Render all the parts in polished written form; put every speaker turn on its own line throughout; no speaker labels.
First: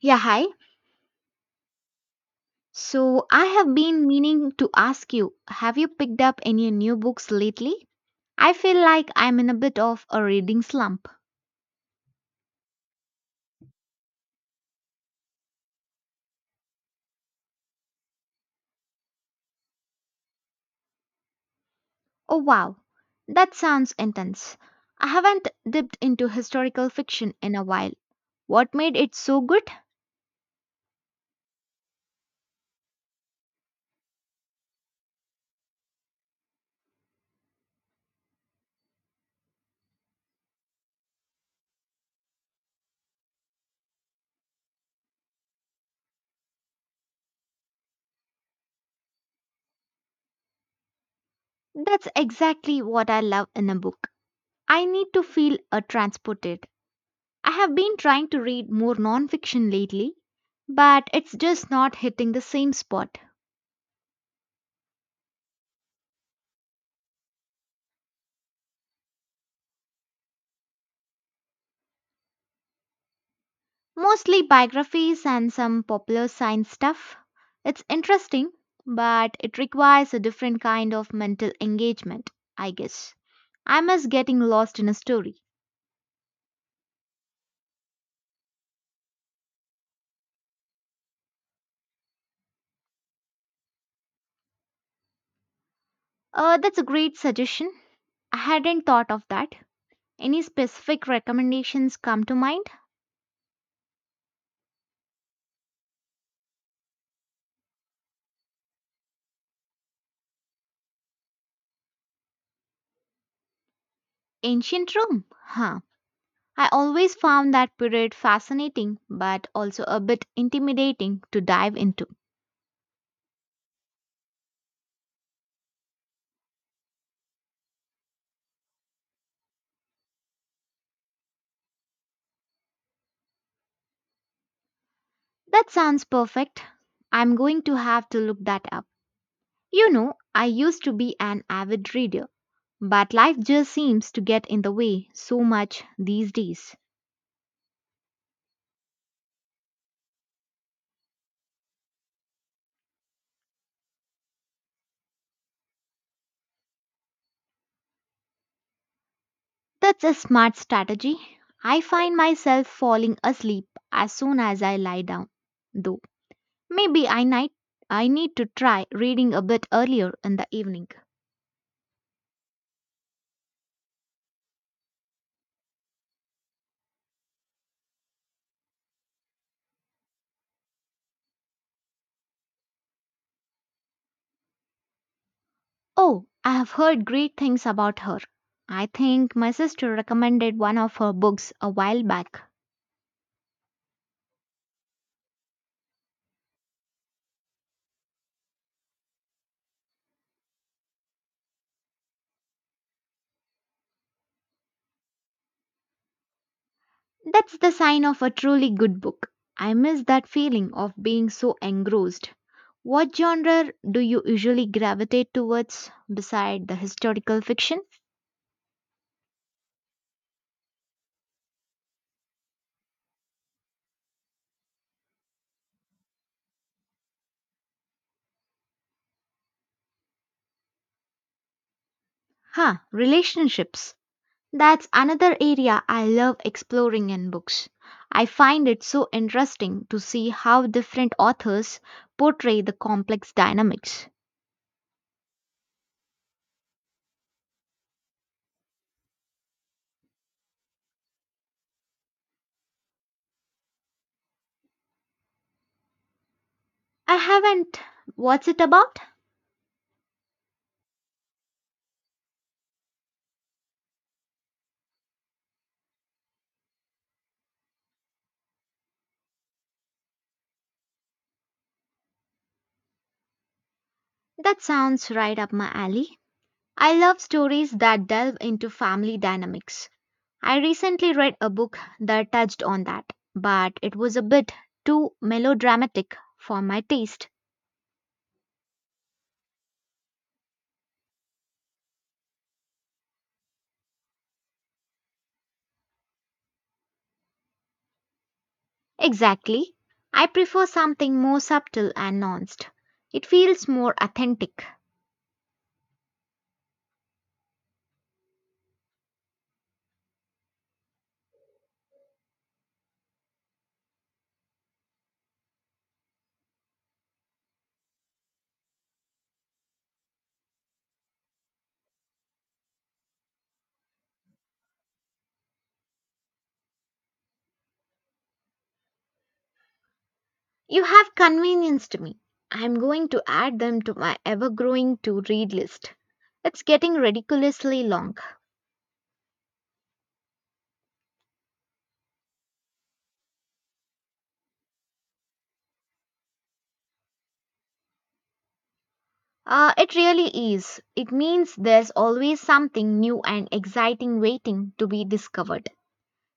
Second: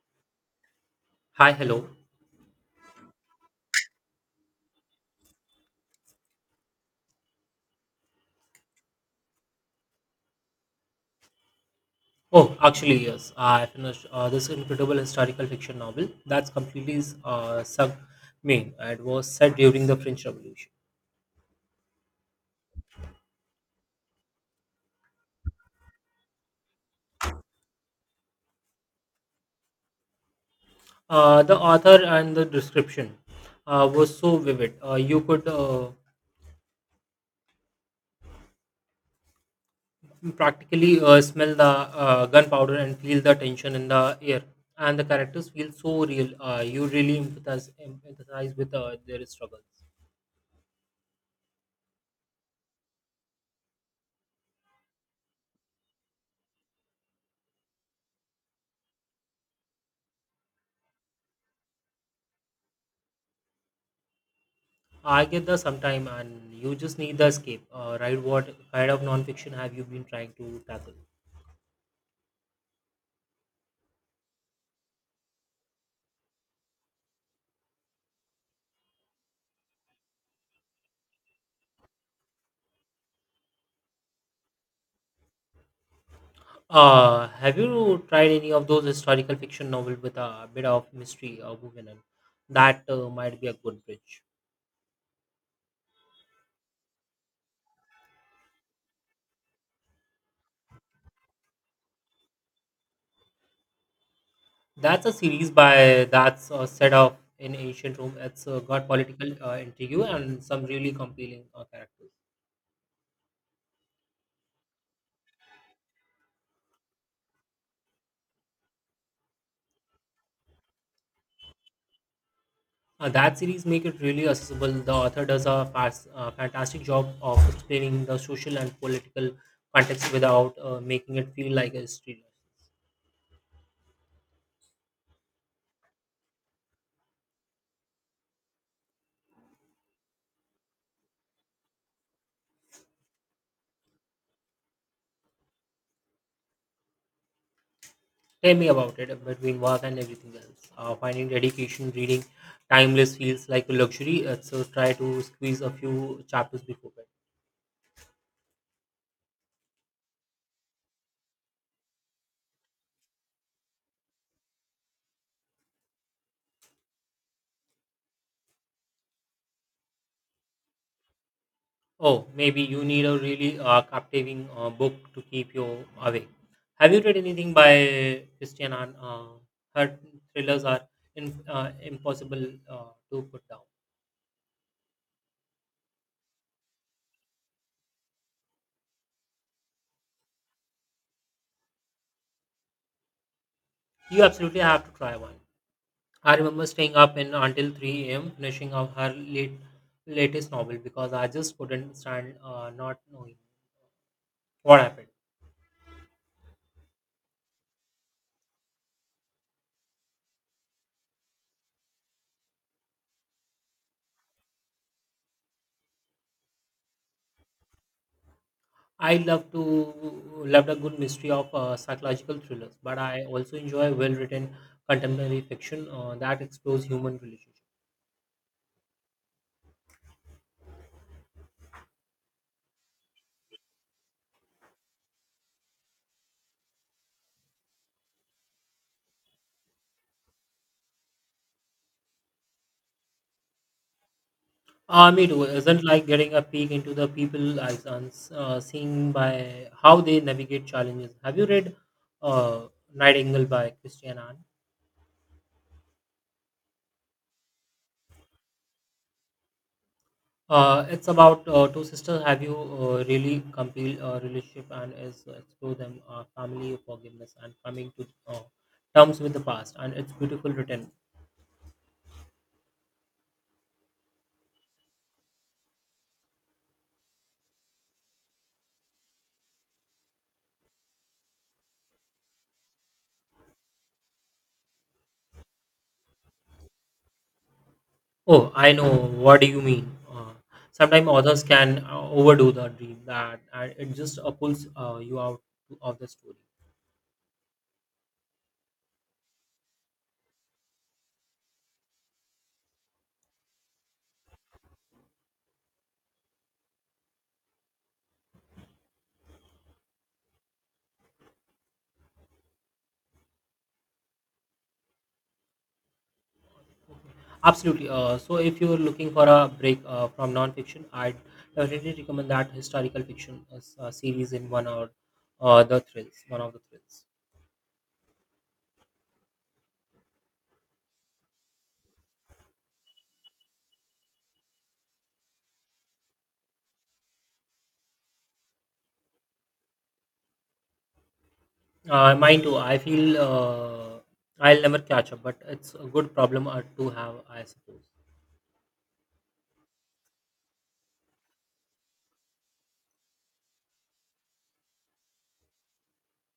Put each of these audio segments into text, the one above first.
Yeah, hi.
Hi, hello.
So I have been meaning to ask you, have you picked up any new books lately? I feel like I'm in a bit of a reading slump.
Oh, actually, yes. I finished this incredible historical fiction novel that's completely sunk me. It was set during the French Revolution.
Oh wow, that sounds intense. I haven't dipped into historical fiction in a while. What made it so good?
The author and the description was so vivid. You could practically smell the gunpowder and feel the tension in the air. And the characters feel so real. You really empathize with their struggles.
That's exactly what I love in a book. I need to feel transported. I have been trying to read more non-fiction lately, but it's just not hitting the same spot.
I get the sometime, and you just need the escape. Right? What kind of non-fiction have you been trying to tackle?
Mostly biographies and some popular science stuff. It's interesting, but it requires a different kind of mental engagement, I guess. I miss getting lost in a story.
Have you tried any of those historical fiction novels with a bit of mystery woven in? That might be a good bridge.
That's a great suggestion. I hadn't thought of that. Any specific recommendations come to mind?
That's a series by that's set up in ancient Rome. It's got political intrigue and some really compelling characters.
Ancient Rome? Huh. I always found that period fascinating, but also a bit intimidating to dive into.
That series make it really accessible. The author does a fantastic job of explaining the social and political context without making it feel like a history lesson.
That sounds perfect. I'm going to have to look that up. You know, I used to be an avid reader, but life just seems to get in the way so much these days.
Tell me about it between work and everything else. Finding dedication, reading timeless feels like a luxury. So try to squeeze a few chapters before bed.
That's a smart strategy. I find myself falling asleep as soon as I lie down, though. Maybe I need, I need to try reading a bit earlier in the evening.
Oh, maybe you need a really captivating book to keep you awake. Have you read anything by Christian Ann? Her thrillers are impossible to put down.
Oh, I have heard great things about her. I think my sister recommended one of her books a while back.
You absolutely have to try one. I remember staying up in until 3 a.m. finishing up her latest novel because I just couldn't stand not knowing what happened.
That's the sign of a truly good book. I miss that feeling of being so engrossed. What genre do you usually gravitate towards beside the historical fiction?
I love a good mystery of psychological thrillers, but I also enjoy well-written contemporary fiction that explores human relationships.
Huh, relationships. That's another area I love exploring in books. I find it so interesting to see how different authors portray the complex dynamics.
Me too. Isn't like getting a peek into the people eyes and seeing by how they navigate challenges. Have you read uh, Nightingale by Christian Anne?
I haven't. What's it about?
It's about two sisters. Have you really compiled a relationship and is explore them family forgiveness and coming to terms with the past? And it's beautiful written.
That sounds right up my alley. I love stories that delve into family dynamics. I recently read a book that touched on that, but it was a bit too melodramatic for my taste.
Oh, I know. What do you mean? Sometimes authors can overdo the dream that it just pulls you out of the story.
Exactly. I prefer something more subtle and nuanced. It feels more authentic.
Absolutely. So, if you're looking for a break from nonfiction, I'd definitely recommend that historical fiction series in one or one of the thrills.
You have convenienced me. I'm going to add them to my ever growing to read list. It's getting ridiculously long.
Mine too. I feel I'll never catch up, but it's a good problem to have, I suppose.
It really is. It means there's always something new and exciting waiting to be discovered.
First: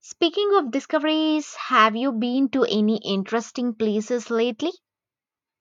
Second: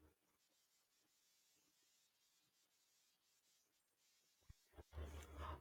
Speaking of discoveries, have you been to any interesting places lately?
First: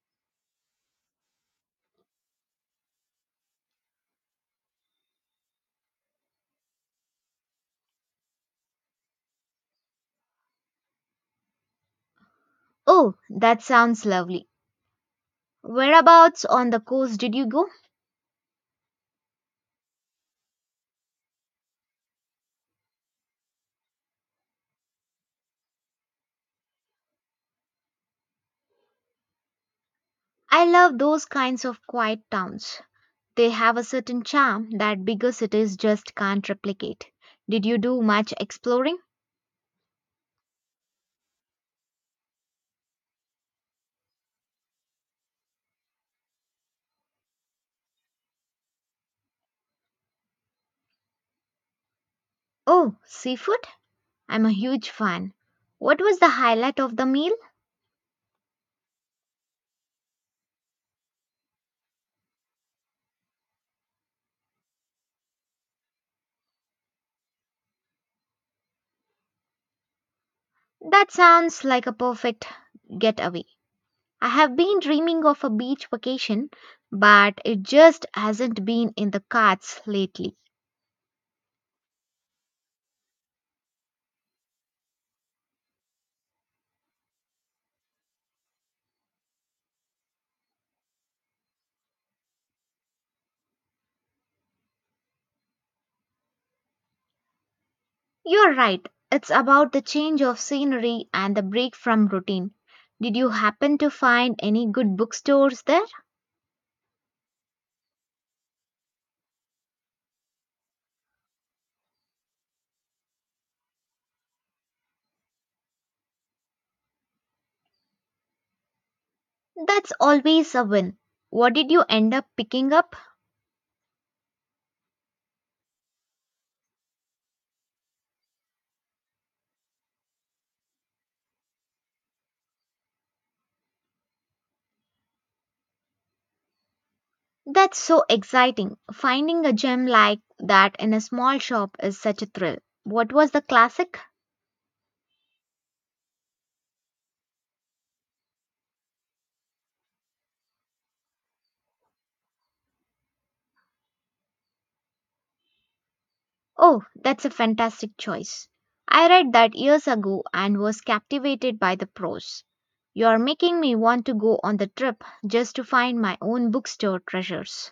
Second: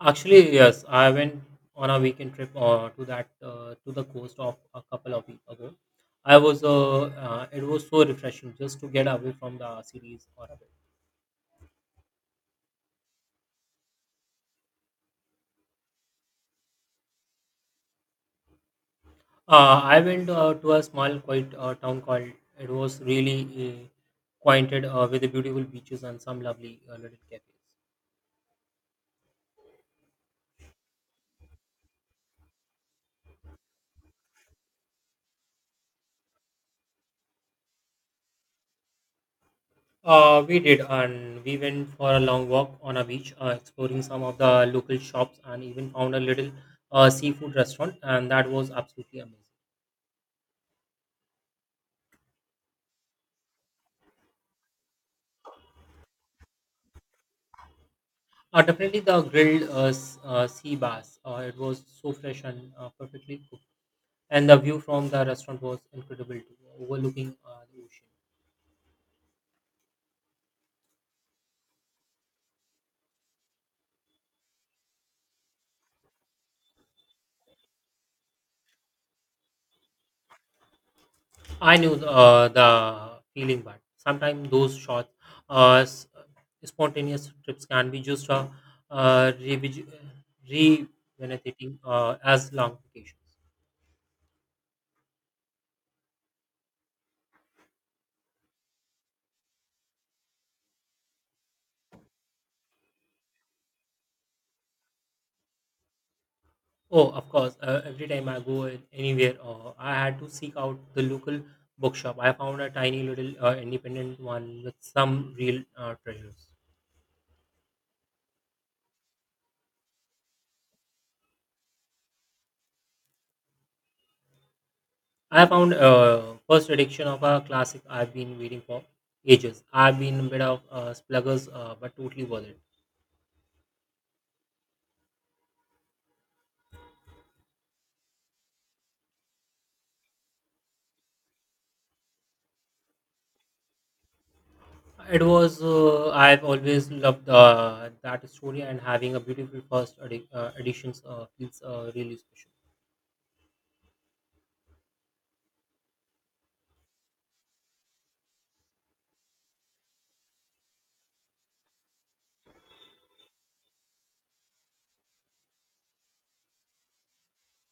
Actually, yes, I went on a weekend trip to the coast of a couple of weeks ago. I was it was so refreshing just to get away from the cities for a bit.
Oh, that sounds lovely. Whereabouts on the coast did you go?
I went to a small quiet town called. It was really uh, quainted with the beautiful beaches and some lovely little cafes.
I love those kinds of quiet towns. They have a certain charm that bigger cities just can't replicate. Did you do much exploring?
We did, and we went for a long walk on a beach, exploring some of the local shops, and even found a little seafood restaurant, and that was absolutely amazing.
Oh, seafood? I'm a huge fan. What was the highlight of the meal?
Definitely the grilled sea bass. It was so fresh and perfectly cooked, and the view from the restaurant was incredible too, overlooking the ocean.
That sounds like a perfect getaway. I have been dreaming of a beach vacation, but it just hasn't been in the cards lately.
I knew the feeling, but sometimes those uh, s- spontaneous trips can be just uh, revig- rejuvenating as long vacations.
You're right, it's about the change of scenery and the break from routine. Did you happen to find any good bookstores there?
Oh, of course. Every time I anywhere, I had to seek out the local bookshop. I found a tiny little independent one with some real treasures.
That's always a win. What did you end up picking up?
I found first edition of a classic I've been waiting for ages. I've been a bit of spluggers, but totally worth it.
That's so exciting. Finding a gem like that in a small shop is such a thrill. What was the classic?
It was I've always loved that story, and having a beautiful editions feels really special.
Oh, that's a fantastic choice. I read that years ago and was captivated by the prose. You're making me want to go on the trip just to find my own bookstore treasures.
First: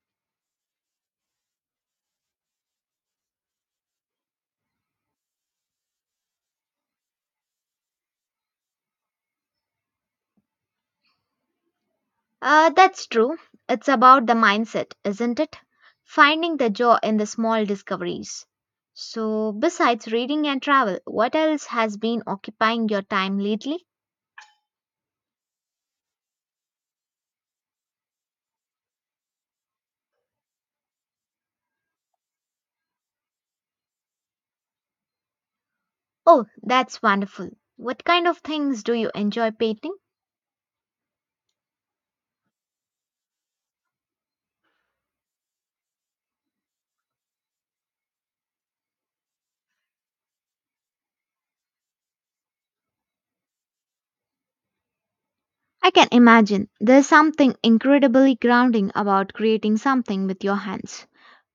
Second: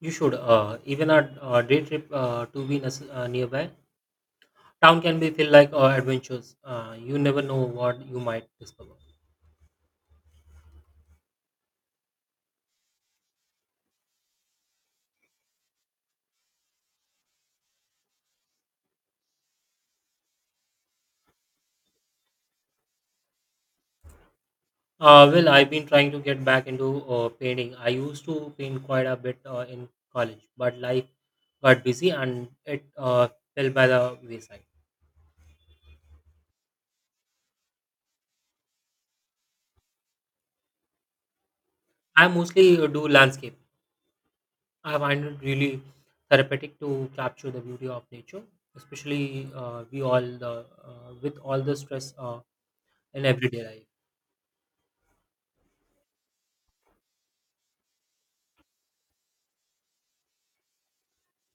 You should even a day trip to be nes- nearby town can be feel like adventures. You never know what you might discover.
That's true. It's about the mindset, isn't it? Finding the joy in the small discoveries. So, besides reading and travel, what else has been occupying your time lately?
Well, I've been trying to get back into painting. I used to paint quite a bit in college, but life got busy and it fell by the wayside.
Oh, that's wonderful. What kind of things do you enjoy painting?
I mostly do landscape. I find it really therapeutic to capture the beauty of nature, especially we all the with all the stress in everyday life.
I can imagine there's something incredibly grounding about creating something with your hands.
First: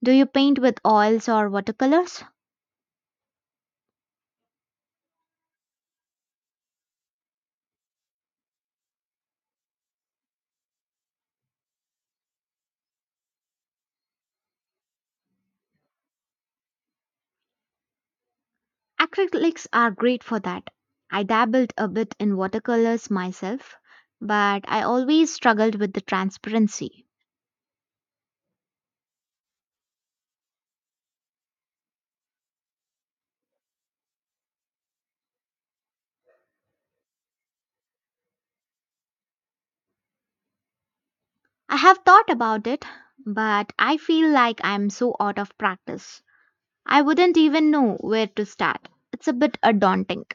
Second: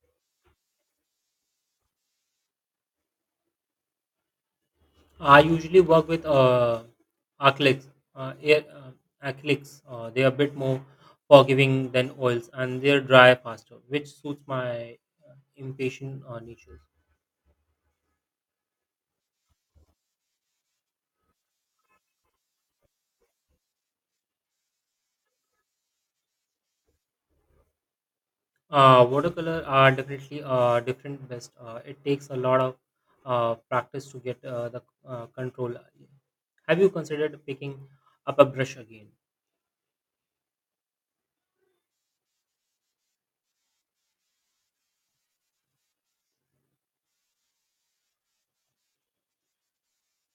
Do you paint with oils or watercolors?
I usually work with acrylics. Acrylics. They are a bit more forgiving than oils, and they are dry faster, which suits my impatient nature.
Acrylics are great for that. I dabbled a bit in watercolors myself, but I always struggled with the transparency.
Watercolor are definitely different best. It takes a lot of practice to get the control. Have you considered picking up a brush again?
I have thought about it, but I feel like I'm so out of practice. I wouldn't even know where to start. It's a bit daunting.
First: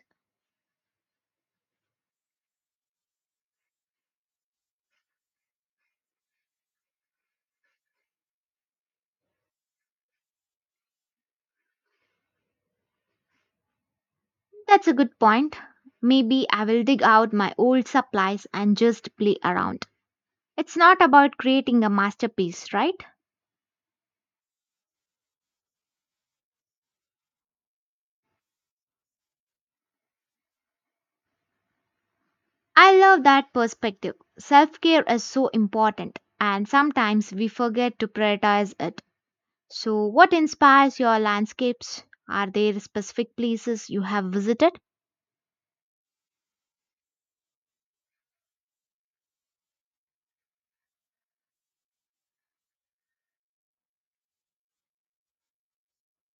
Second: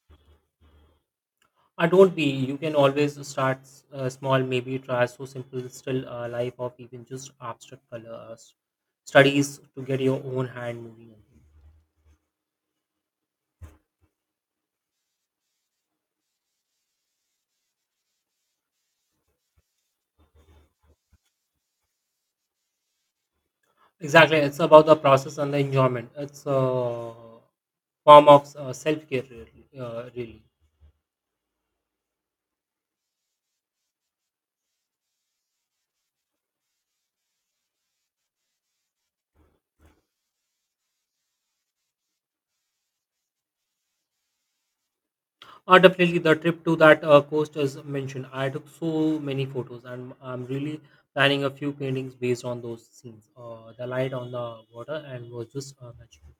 Don't be. You can always start small. Maybe try so simple, still life of even just abstract color studies to get your own hand moving.
That's a good point. Maybe I will dig out my old supplies and just play around. It's not about creating a masterpiece, right?
Exactly, it's about the process and the enjoyment. It's a form of self care, really.
I love that perspective. Self care is so important, and sometimes we forget to prioritize it. So, what inspires your landscapes? Are there specific places you have visited?
Definitely, the trip to that coast is mentioned. I took so many photos, and I'm really planning a few paintings based on those scenes. The light on the water and was just magical.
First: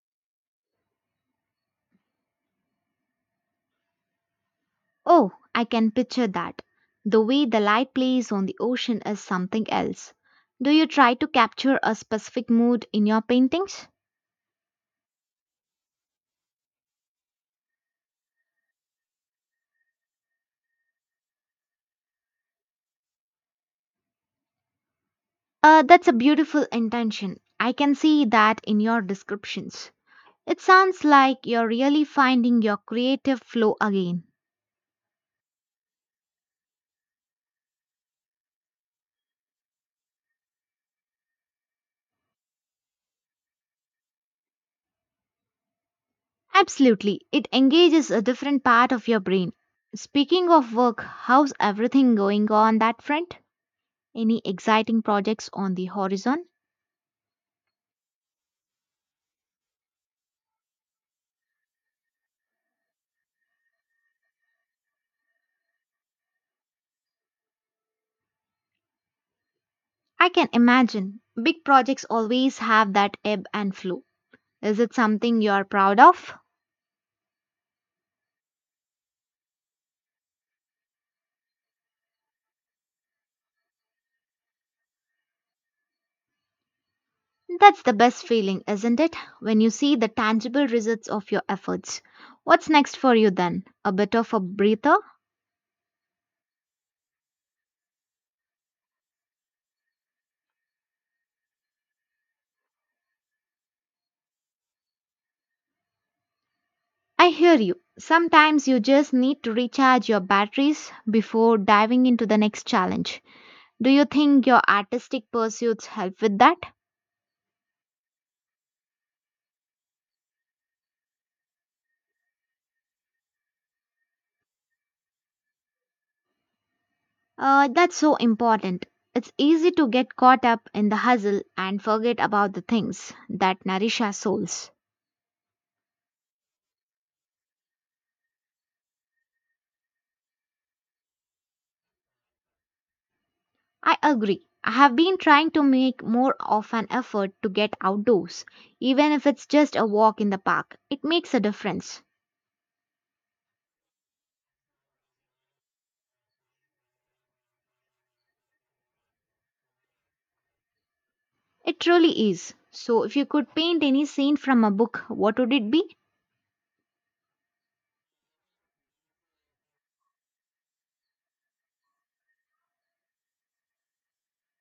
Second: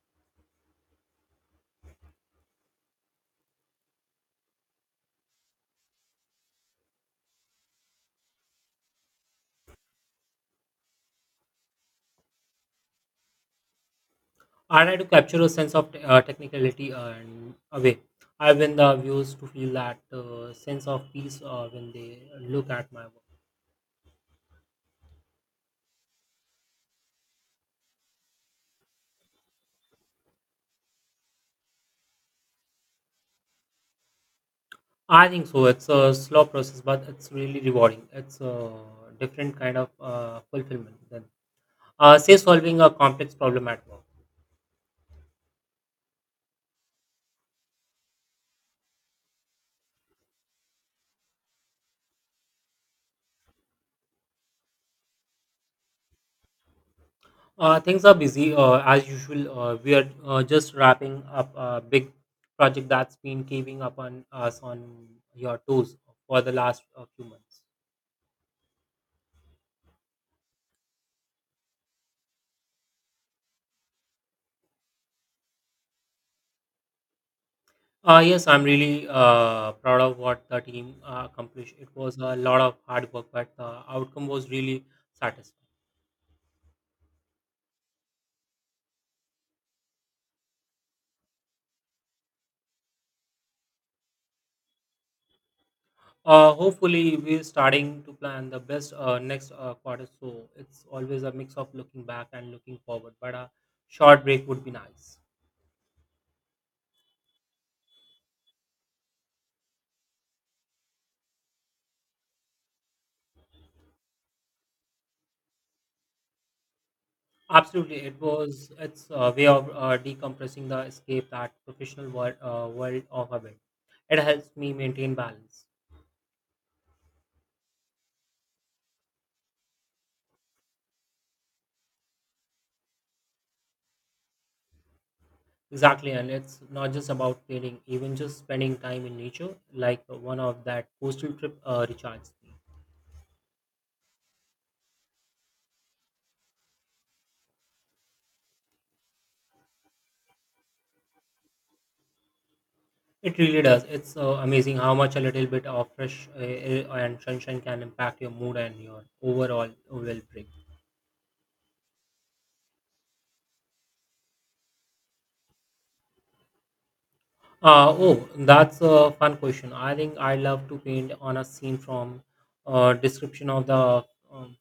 Oh, I can picture that. The way the light plays on the ocean is something else. Do you try to capture a specific mood in your paintings?
I try to capture a sense of technicality and away. I win the viewers to feel that sense of peace when they look at my work.
That's a beautiful intention. I can see that in your descriptions. It sounds like you're really finding your creative flow again.
I think so. It's a slow process, but it's really rewarding. It's a different kind of fulfillment than say, solving a complex problem at work.
Absolutely, it engages a different part of your brain. Speaking of work, how's everything going on that front? Any exciting projects on the horizon?
Things are busy as usual. We are just wrapping up a big project that's been keeping up on us on your toes for the last few months.
I can imagine. Big projects always have that ebb and flow. Is it something you're proud of?
Yes, I'm really proud of what the team accomplished. It was a lot of hard work, but the outcome was really satisfying.
That's the best feeling, isn't it? When you see the tangible results of your efforts. What's next for you then? A bit of a breather?
Hopefully, we're starting to plan the best next quarter, so it's always a mix of looking back and looking forward. But a short break would be nice.
I hear you. Sometimes you just need to recharge your batteries before diving into the next challenge. Do you think your artistic pursuits help with that?
Absolutely, it was. It's a way of decompressing the escape that professional world of a bit. It helps me maintain balance.
That's so important. It's easy to get caught up in the hustle and forget about the things that nourish our souls.
Exactly, and it's not just about cleaning, even just spending time in nature, like one of that coastal trip recharges me.
I agree. I have been trying to make more of an effort to get outdoors, even if it's just a walk in the park. It makes a difference.
It really does. It's amazing how much a little bit of fresh air and sunshine can impact your mood and your overall well being.
It truly is. So, if you could paint any scene from a book, what would it be?
Oh, that's a fun question. I think I love to paint on a scene from description of the um,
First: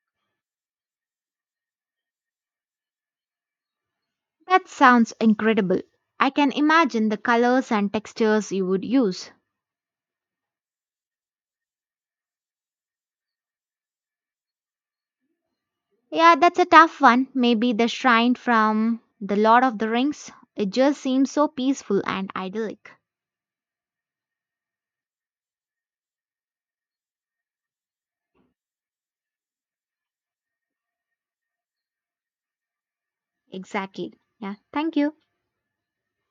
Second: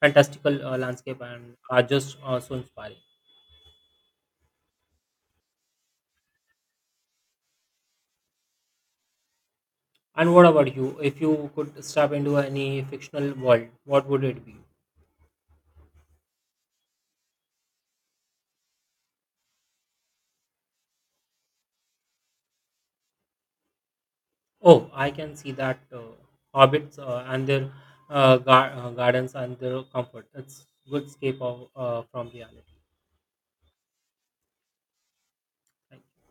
fantastical landscape and are just so inspiring.
That sounds incredible. I can imagine the colors and textures you would use.
And what about you? If you could step into any fictional world, what would it be?
Yeah, that's a tough one. Maybe the shrine from The Lord of the Rings. It just seems so peaceful and idyllic.
Oh, I can see that hobbits and their gardens and their comfort. It's good escape of, from reality.
Exactly. Yeah, thank you.
Thank you.